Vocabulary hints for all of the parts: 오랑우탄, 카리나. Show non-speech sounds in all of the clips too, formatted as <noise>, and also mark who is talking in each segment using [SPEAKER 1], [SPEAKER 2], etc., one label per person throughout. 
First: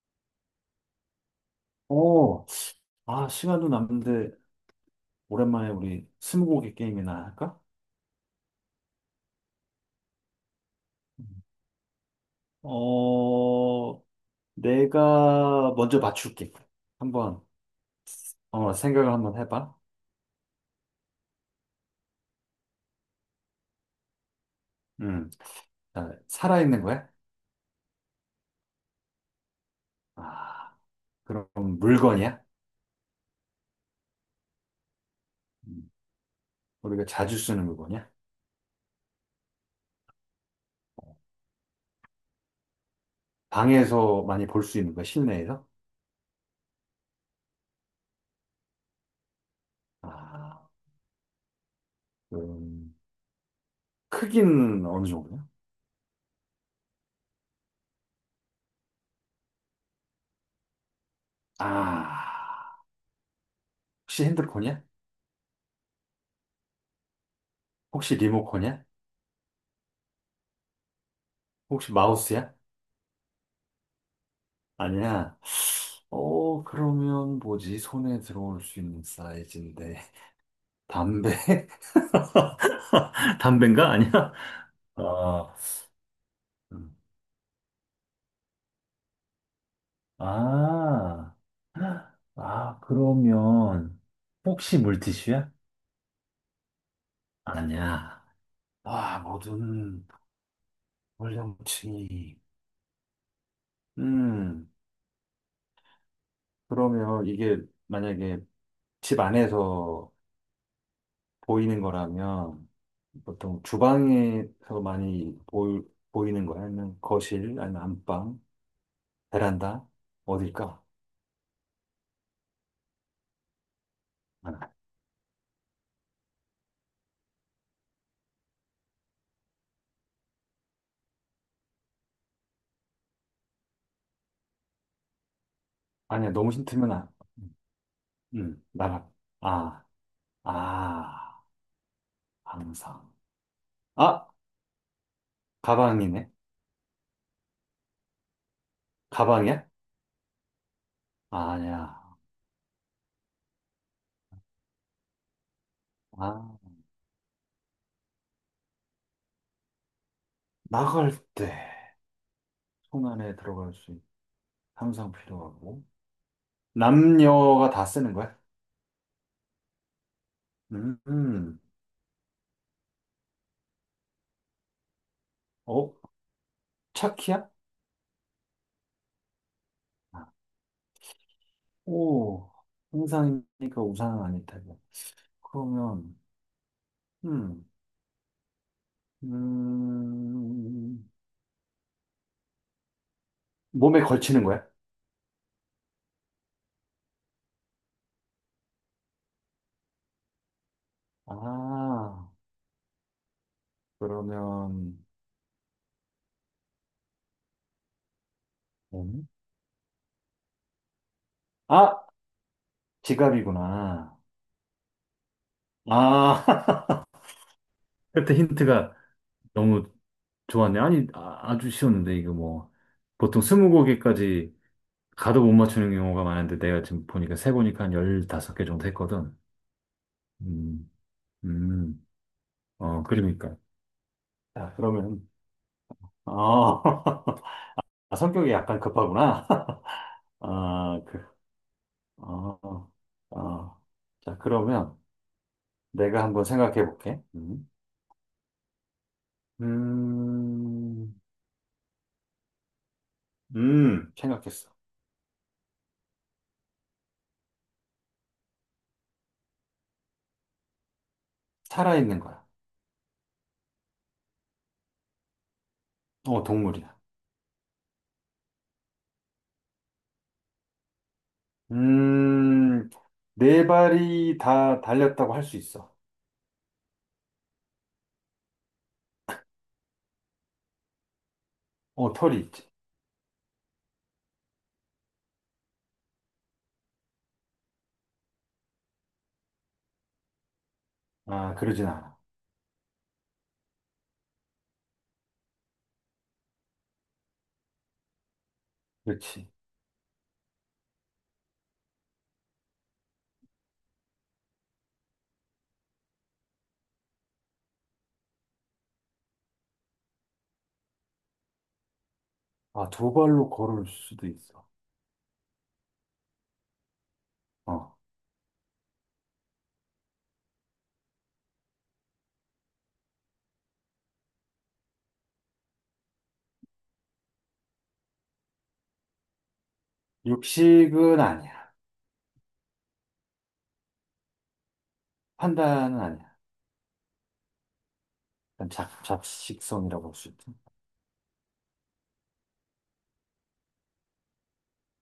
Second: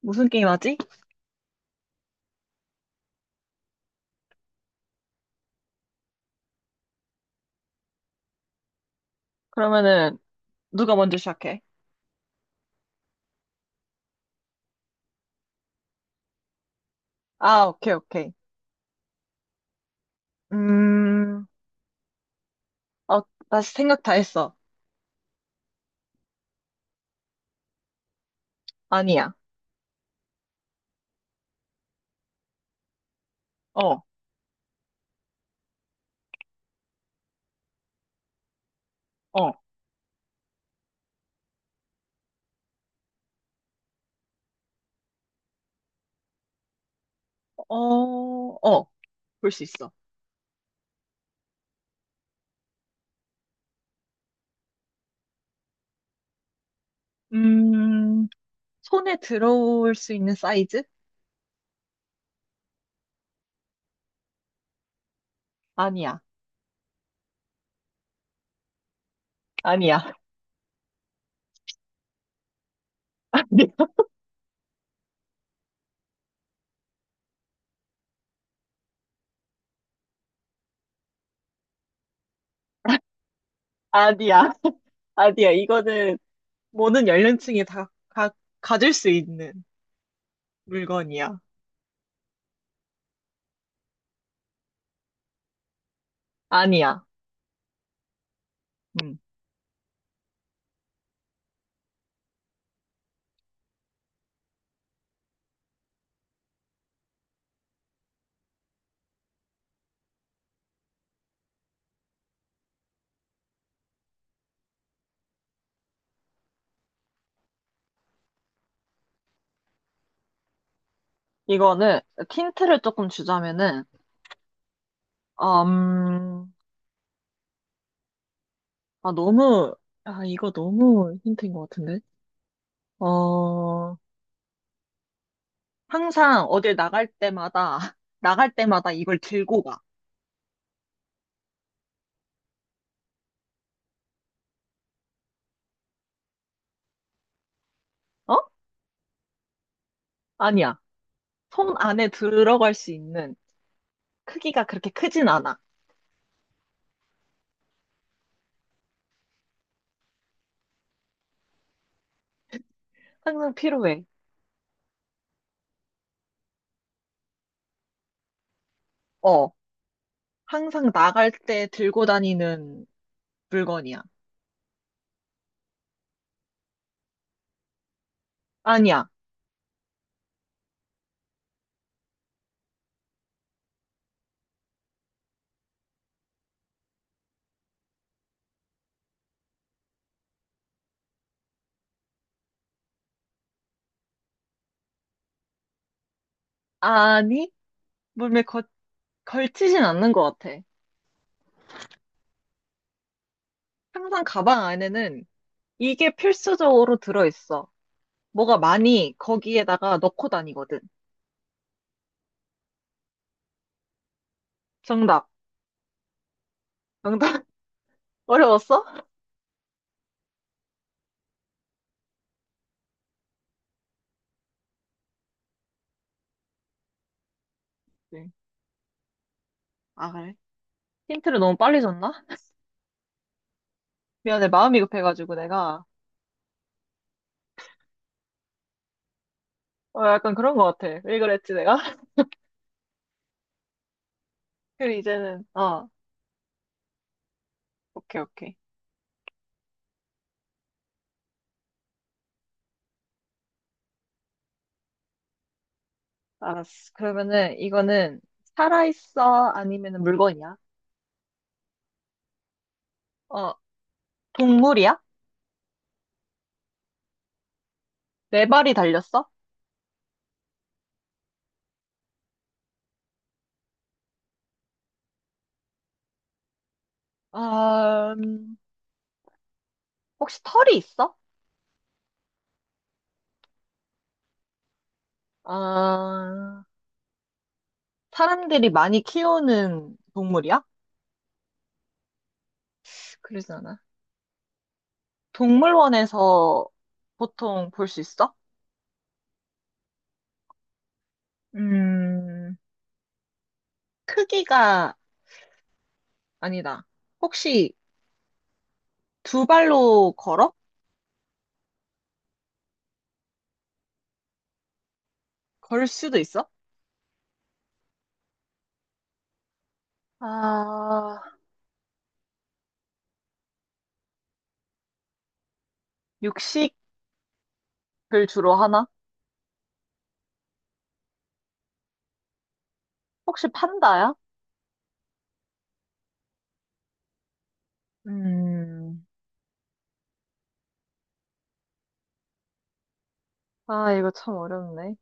[SPEAKER 1] 무슨 게임 하지?
[SPEAKER 2] 어, 시간도 남는데, 오랜만에 우리 스무고개 게임이나 할까?
[SPEAKER 1] 그러면은 누가 먼저
[SPEAKER 2] 음.
[SPEAKER 1] 시작해?
[SPEAKER 2] 어, 내가 먼저 맞출게. 한번,
[SPEAKER 1] 아, 오케이, 오케이.
[SPEAKER 2] 생각을 한번 해봐.
[SPEAKER 1] 음, 어, 나 생각 다 했어.
[SPEAKER 2] 음, 자, 살아있는 거야?
[SPEAKER 1] 아니야.
[SPEAKER 2] 아, 그럼 물건이야?
[SPEAKER 1] 어,
[SPEAKER 2] 음, 우리가 자주 쓰는 물건이야?
[SPEAKER 1] 어,
[SPEAKER 2] 방에서 많이 볼 수 있는 거야, 실내에서?
[SPEAKER 1] 어, 어, 볼 수 있어.
[SPEAKER 2] 아, 그럼, 크기는 어느 정도야?
[SPEAKER 1] 음, 손에 들어올 수 있는 사이즈?
[SPEAKER 2] 아, 혹시 핸드폰이야?
[SPEAKER 1] 아니야.
[SPEAKER 2] 혹시 리모컨이야?
[SPEAKER 1] 아니야.
[SPEAKER 2] 혹시 마우스야?
[SPEAKER 1] <laughs>
[SPEAKER 2] 아니야. 그러면 뭐지? 손에 들어올 수 있는 사이즈인데. 담배? <laughs> 담배인가? 아니야?
[SPEAKER 1] 아니야. 아니야.
[SPEAKER 2] 아,
[SPEAKER 1] 아니야. 이거는
[SPEAKER 2] 음.
[SPEAKER 1] 모든 연령층이 다 가질 수 있는
[SPEAKER 2] 아,
[SPEAKER 1] 물건이야.
[SPEAKER 2] 그러면 혹시 물티슈야?
[SPEAKER 1] 아니야.
[SPEAKER 2] 아니야.
[SPEAKER 1] 음.
[SPEAKER 2] 모든 연령층이. 음, 그러면 이게 만약에 집 안에서 보이는 거라면 보통 주방에서 많이 보이는 거야? 아니면 거실, 아니면 안방, 베란다? 어딜까?
[SPEAKER 1] 이거는 힌트를 조금 주자면은,
[SPEAKER 2] 아,
[SPEAKER 1] 음, 아, 너무, 이거 너무 힌트인 것 같은데? 어,
[SPEAKER 2] 아니야,
[SPEAKER 1] 항상
[SPEAKER 2] 너무
[SPEAKER 1] 어딜
[SPEAKER 2] 힌트면
[SPEAKER 1] 나갈
[SPEAKER 2] 안,
[SPEAKER 1] 때마다, <laughs> 나갈
[SPEAKER 2] 응
[SPEAKER 1] 때마다
[SPEAKER 2] 나가.
[SPEAKER 1] 이걸 들고 가.
[SPEAKER 2] 아, 아, 항상. 아, 가방이네.
[SPEAKER 1] 어?
[SPEAKER 2] 가방이야?
[SPEAKER 1] 아니야. 손
[SPEAKER 2] 아니야.
[SPEAKER 1] 안에 들어갈 수 있는 크기가 그렇게 크진 않아.
[SPEAKER 2] 아, 나갈 때 손 안에
[SPEAKER 1] 항상
[SPEAKER 2] 들어갈 수 있,
[SPEAKER 1] 필요해.
[SPEAKER 2] 항상 필요하고. 남녀가 다 쓰는 거야?
[SPEAKER 1] 어, 항상
[SPEAKER 2] 음,
[SPEAKER 1] 나갈
[SPEAKER 2] 음.
[SPEAKER 1] 때 들고 다니는 물건이야.
[SPEAKER 2] 어? 차키야?
[SPEAKER 1] 아니야.
[SPEAKER 2] 아, 오, 형상이니까 우산은 아닐 테고. 그러면, 음, 음, 몸에 걸치는 거야?
[SPEAKER 1] 아니, 몸에 걸치진 않는 것 같아.
[SPEAKER 2] 아,
[SPEAKER 1] 항상 가방
[SPEAKER 2] 그러면,
[SPEAKER 1] 안에는 이게 필수적으로 들어있어. 뭐가 많이
[SPEAKER 2] 몸?
[SPEAKER 1] 거기에다가 넣고 다니거든.
[SPEAKER 2] 아, 지갑이구나.
[SPEAKER 1] 정답.
[SPEAKER 2] 아, <laughs>
[SPEAKER 1] 정답 <laughs>
[SPEAKER 2] 그때
[SPEAKER 1] 어려웠어?
[SPEAKER 2] 힌트가 너무 좋았네. 아니, 주 쉬웠는데, 이거 뭐. 보통 스무 곡에까지 가도 못 맞추는 경우가 많은데, 내가 지금 보니까 세 보니까 한
[SPEAKER 1] 네.
[SPEAKER 2] 15개 정도 했거든.
[SPEAKER 1] 아, 그래?
[SPEAKER 2] 음,
[SPEAKER 1] 힌트를 너무 빨리
[SPEAKER 2] 음,
[SPEAKER 1] 줬나?
[SPEAKER 2] 그러니까.
[SPEAKER 1] 미안해,
[SPEAKER 2] 자,
[SPEAKER 1] 마음이
[SPEAKER 2] 그러면,
[SPEAKER 1] 급해가지고 내가.
[SPEAKER 2] 어, <laughs> 성격이 약간 급하구나.
[SPEAKER 1] 어, 약간
[SPEAKER 2] <laughs>
[SPEAKER 1] 그런 것 같아.
[SPEAKER 2] 아,
[SPEAKER 1] 왜
[SPEAKER 2] 그,
[SPEAKER 1] 그랬지, 내가? <laughs>
[SPEAKER 2] 어, 어. 자, 그러면
[SPEAKER 1] 그리고 이제는,
[SPEAKER 2] 내가 한번 생각해 볼게.
[SPEAKER 1] 오케이, 오케이.
[SPEAKER 2] 음, 생각했어.
[SPEAKER 1] 알았어. 그러면은 이거는 살아있어? 아니면 물건이야?
[SPEAKER 2] 살아있는 거야.
[SPEAKER 1] 어, 동물이야?
[SPEAKER 2] 동물이야.
[SPEAKER 1] 네 발이 달렸어?
[SPEAKER 2] 음, 네 발이 다 달렸다고 할 수 있어.
[SPEAKER 1] 아, 음, 혹시 털이 있어?
[SPEAKER 2] 털이 있지.
[SPEAKER 1] 아, 사람들이 많이 키우는 동물이야?
[SPEAKER 2] 그러진 않아.
[SPEAKER 1] 그러지 않아. 동물원에서 보통 볼 수 있어?
[SPEAKER 2] 그렇지.
[SPEAKER 1] 음, 크기가 아니다. 혹시 두 발로 걸어?
[SPEAKER 2] 두 발로 걸을 수도 있어.
[SPEAKER 1] 걸 수도 있어?
[SPEAKER 2] 어,
[SPEAKER 1] 아, 육식을 주로 하나?
[SPEAKER 2] 육식은 아니야.
[SPEAKER 1] 혹시 판다야?
[SPEAKER 2] 판다는 아니야. 약간
[SPEAKER 1] 음,
[SPEAKER 2] 잡식성이라고 할 수 있지. 응?
[SPEAKER 1] 이거 참 어렵네.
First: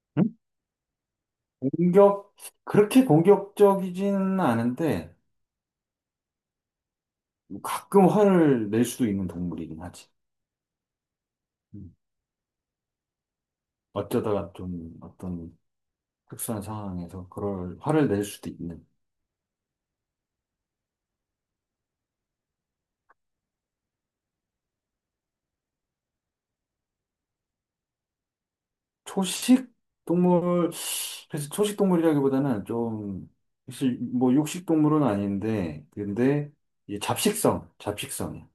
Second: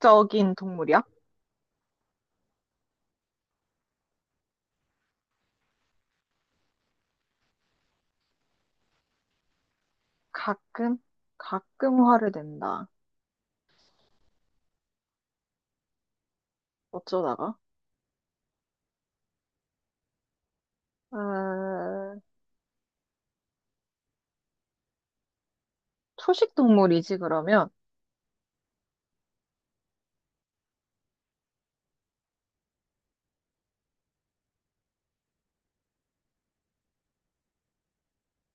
[SPEAKER 1] 공격적인 동물이야?
[SPEAKER 2] 공격, 그렇게 공격적이지는 않은데, 뭐 가끔 화를 낼 수도 있는 동물이긴 하지.
[SPEAKER 1] 가끔?
[SPEAKER 2] 음.
[SPEAKER 1] 가끔 화를 낸다.
[SPEAKER 2] 어쩌다가 좀 어떤 특수한 상황에서
[SPEAKER 1] 어쩌다가?
[SPEAKER 2] 그럴 화를 낼 수도 있는.
[SPEAKER 1] 아, 초식 동물이지, 그러면?
[SPEAKER 2] 초식 동물, 그래서 초식 동물이라기보다는 좀, 사실 뭐 육식 동물은 아닌데, 근데 이 잡식성이야.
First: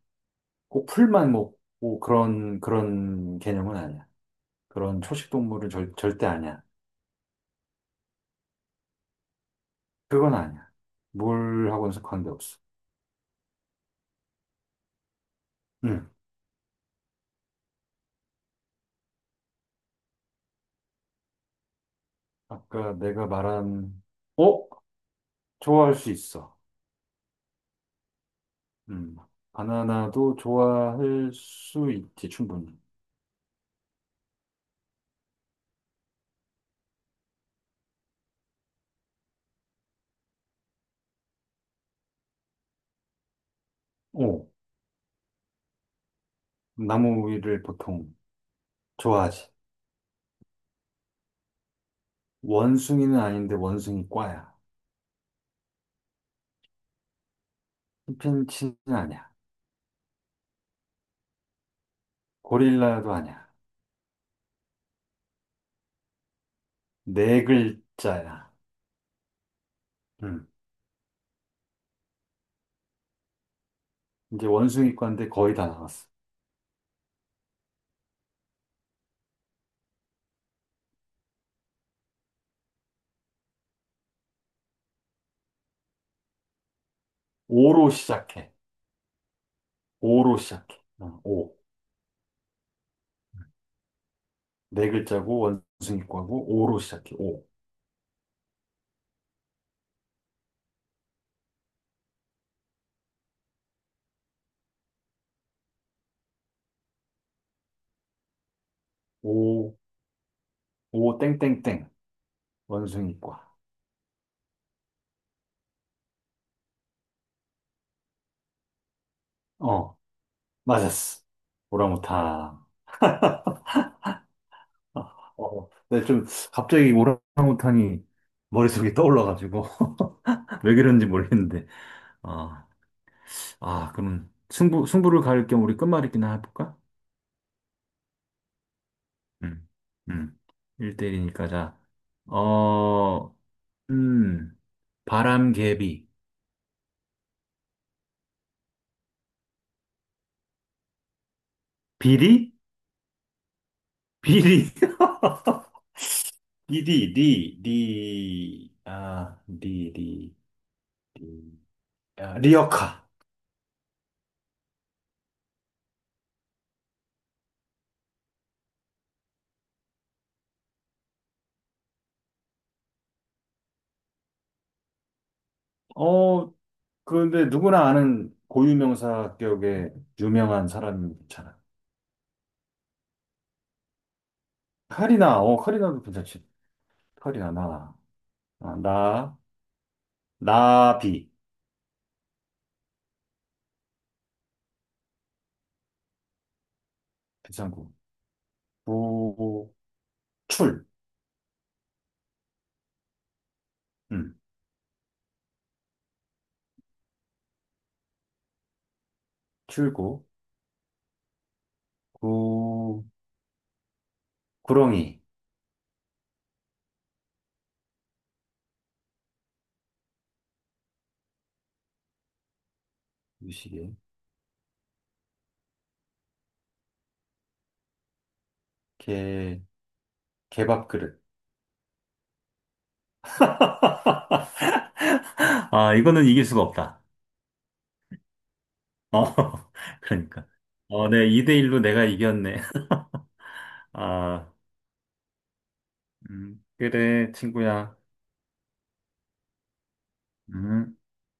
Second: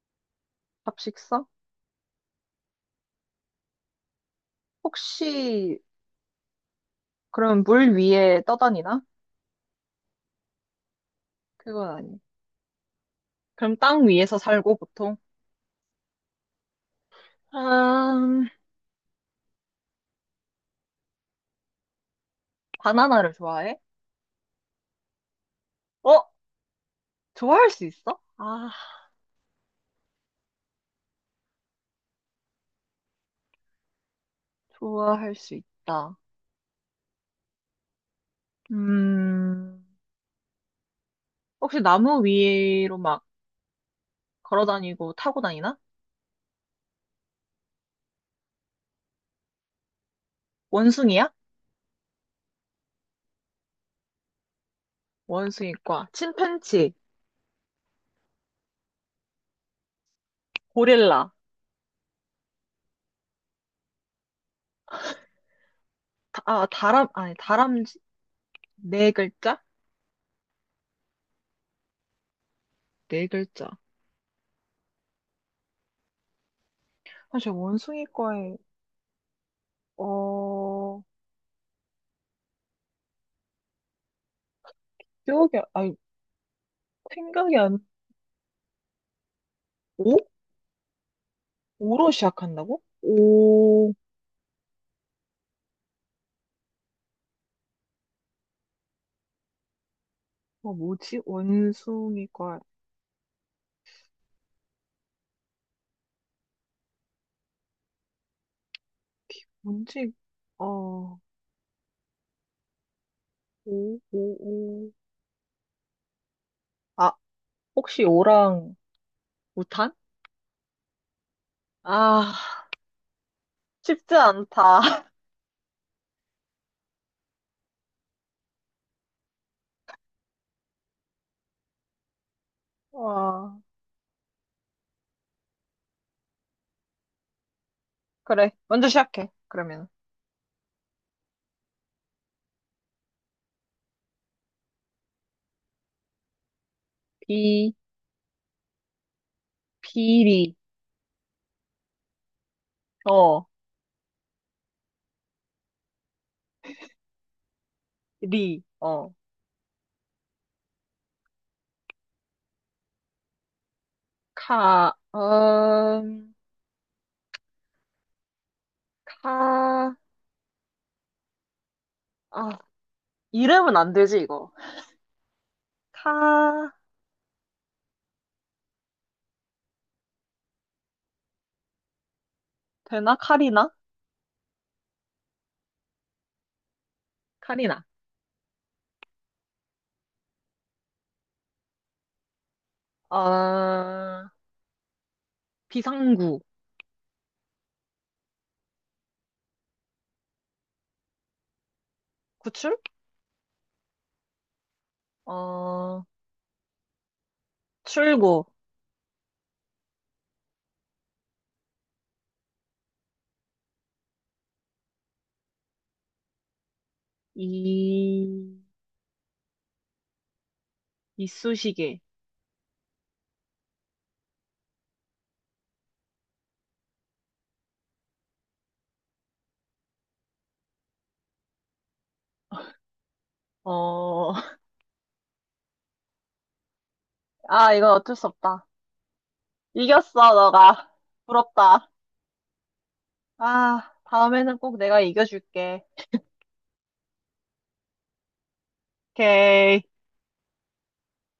[SPEAKER 2] 꼭 풀만
[SPEAKER 1] 잡식성?
[SPEAKER 2] 먹고 그런 개념은 아니야. 그런 초식 동물은
[SPEAKER 1] 혹시,
[SPEAKER 2] 절대 아니야.
[SPEAKER 1] 그럼 물 위에 떠다니나?
[SPEAKER 2] 그건 아니야.
[SPEAKER 1] 그건
[SPEAKER 2] 물하고는
[SPEAKER 1] 아니.
[SPEAKER 2] 관계없어.
[SPEAKER 1] 그럼 땅 위에서 살고 보통?
[SPEAKER 2] 응.
[SPEAKER 1] 아,
[SPEAKER 2] 아까 내가
[SPEAKER 1] 바나나를 좋아해?
[SPEAKER 2] 말한, 어? 좋아할 수
[SPEAKER 1] 어?
[SPEAKER 2] 있어.
[SPEAKER 1] 좋아할 수 있어? 아,
[SPEAKER 2] 음. 바나나도 좋아할 수 있지, 충분히.
[SPEAKER 1] 좋아할 수 있다. 음, 혹시 나무 위로 막
[SPEAKER 2] 오.
[SPEAKER 1] 걸어 다니고 타고 다니나?
[SPEAKER 2] 나무 위를 보통 좋아하지.
[SPEAKER 1] 원숭이야?
[SPEAKER 2] 원숭이는 아닌데 원숭이 과야.
[SPEAKER 1] 원숭이과, 침팬치,
[SPEAKER 2] chimpanzee는 아니야.
[SPEAKER 1] 고릴라,
[SPEAKER 2] 고릴라도 아니야.
[SPEAKER 1] 아니,
[SPEAKER 2] 네
[SPEAKER 1] 다람쥐?
[SPEAKER 2] 글자야.
[SPEAKER 1] 네 글자?
[SPEAKER 2] 음.
[SPEAKER 1] 네 글자.
[SPEAKER 2] 이제 원숭이과인데 거의 다 나왔어.
[SPEAKER 1] 사실 원숭이과에, 어, 기억이, 아니, 생각이 안,
[SPEAKER 2] 오로 시작해.
[SPEAKER 1] 오?
[SPEAKER 2] 오로 시작해. 오.
[SPEAKER 1] 오로 시작한다고? 오,
[SPEAKER 2] 네 글자고 원숭이과고 오로 시작해. 오.
[SPEAKER 1] 뭐지? 원숭이과,
[SPEAKER 2] 오,
[SPEAKER 1] 뭔지,
[SPEAKER 2] 오,
[SPEAKER 1] 어,
[SPEAKER 2] 땡땡땡. 원숭이과.
[SPEAKER 1] 오, 오, 오. 아, 혹시 오랑 우탄?
[SPEAKER 2] 어, 맞았어. 오랑우탄.
[SPEAKER 1] 아, 쉽지 않다.
[SPEAKER 2] 어,
[SPEAKER 1] <laughs>
[SPEAKER 2] 근데 좀 갑자기 오랑우탄이 머릿속에 떠올라가지고 <laughs> 왜 그런지 모르겠는데. 어,
[SPEAKER 1] 와,
[SPEAKER 2] 그럼 승부를 가릴 겸 우리 끝말잇기나 해볼까?
[SPEAKER 1] 그래, 먼저 시작해.
[SPEAKER 2] 음,
[SPEAKER 1] 그러면.
[SPEAKER 2] 음, 1대1이니까 자, 어, 음, 바람개비,
[SPEAKER 1] 비, 비리,
[SPEAKER 2] 비리,
[SPEAKER 1] 어,
[SPEAKER 2] 비리, <laughs> 비리, 리,
[SPEAKER 1] 리,
[SPEAKER 2] 리, 아, 리, 리, 리, 아, 리어카.
[SPEAKER 1] 카, 카, 아, 이름은 안 되지, 이거.
[SPEAKER 2] 어,
[SPEAKER 1] 카,
[SPEAKER 2] 그런데 누구나 아는 고유명사 격의 유명한 사람이면 괜찮아.
[SPEAKER 1] 되나? 카리나?
[SPEAKER 2] 카리나, 카리나도 괜찮지. 카리나,
[SPEAKER 1] 카리나,
[SPEAKER 2] 나, 아, 나, 나비,
[SPEAKER 1] 어, 비상구,
[SPEAKER 2] 괜찮고. 구, 출,
[SPEAKER 1] 구출?
[SPEAKER 2] 음,
[SPEAKER 1] 어, 출구,
[SPEAKER 2] 출구, 구, 구렁이,
[SPEAKER 1] 이, 이쑤시개,
[SPEAKER 2] 유시개, 개, 개밥 그릇.
[SPEAKER 1] 어,
[SPEAKER 2] <laughs> 이거는 이길 수가 없다.
[SPEAKER 1] 아, 이건 어쩔 수 없다.
[SPEAKER 2] 어, <laughs>
[SPEAKER 1] 이겼어,
[SPEAKER 2] 그러니까.
[SPEAKER 1] 너가.
[SPEAKER 2] 네, 2대1로
[SPEAKER 1] 부럽다.
[SPEAKER 2] 내가 이겼네. <laughs>
[SPEAKER 1] 아,
[SPEAKER 2] 아,
[SPEAKER 1] 다음에는 꼭 내가 이겨줄게.
[SPEAKER 2] 그래, 친구야.
[SPEAKER 1] 오케이.
[SPEAKER 2] 음.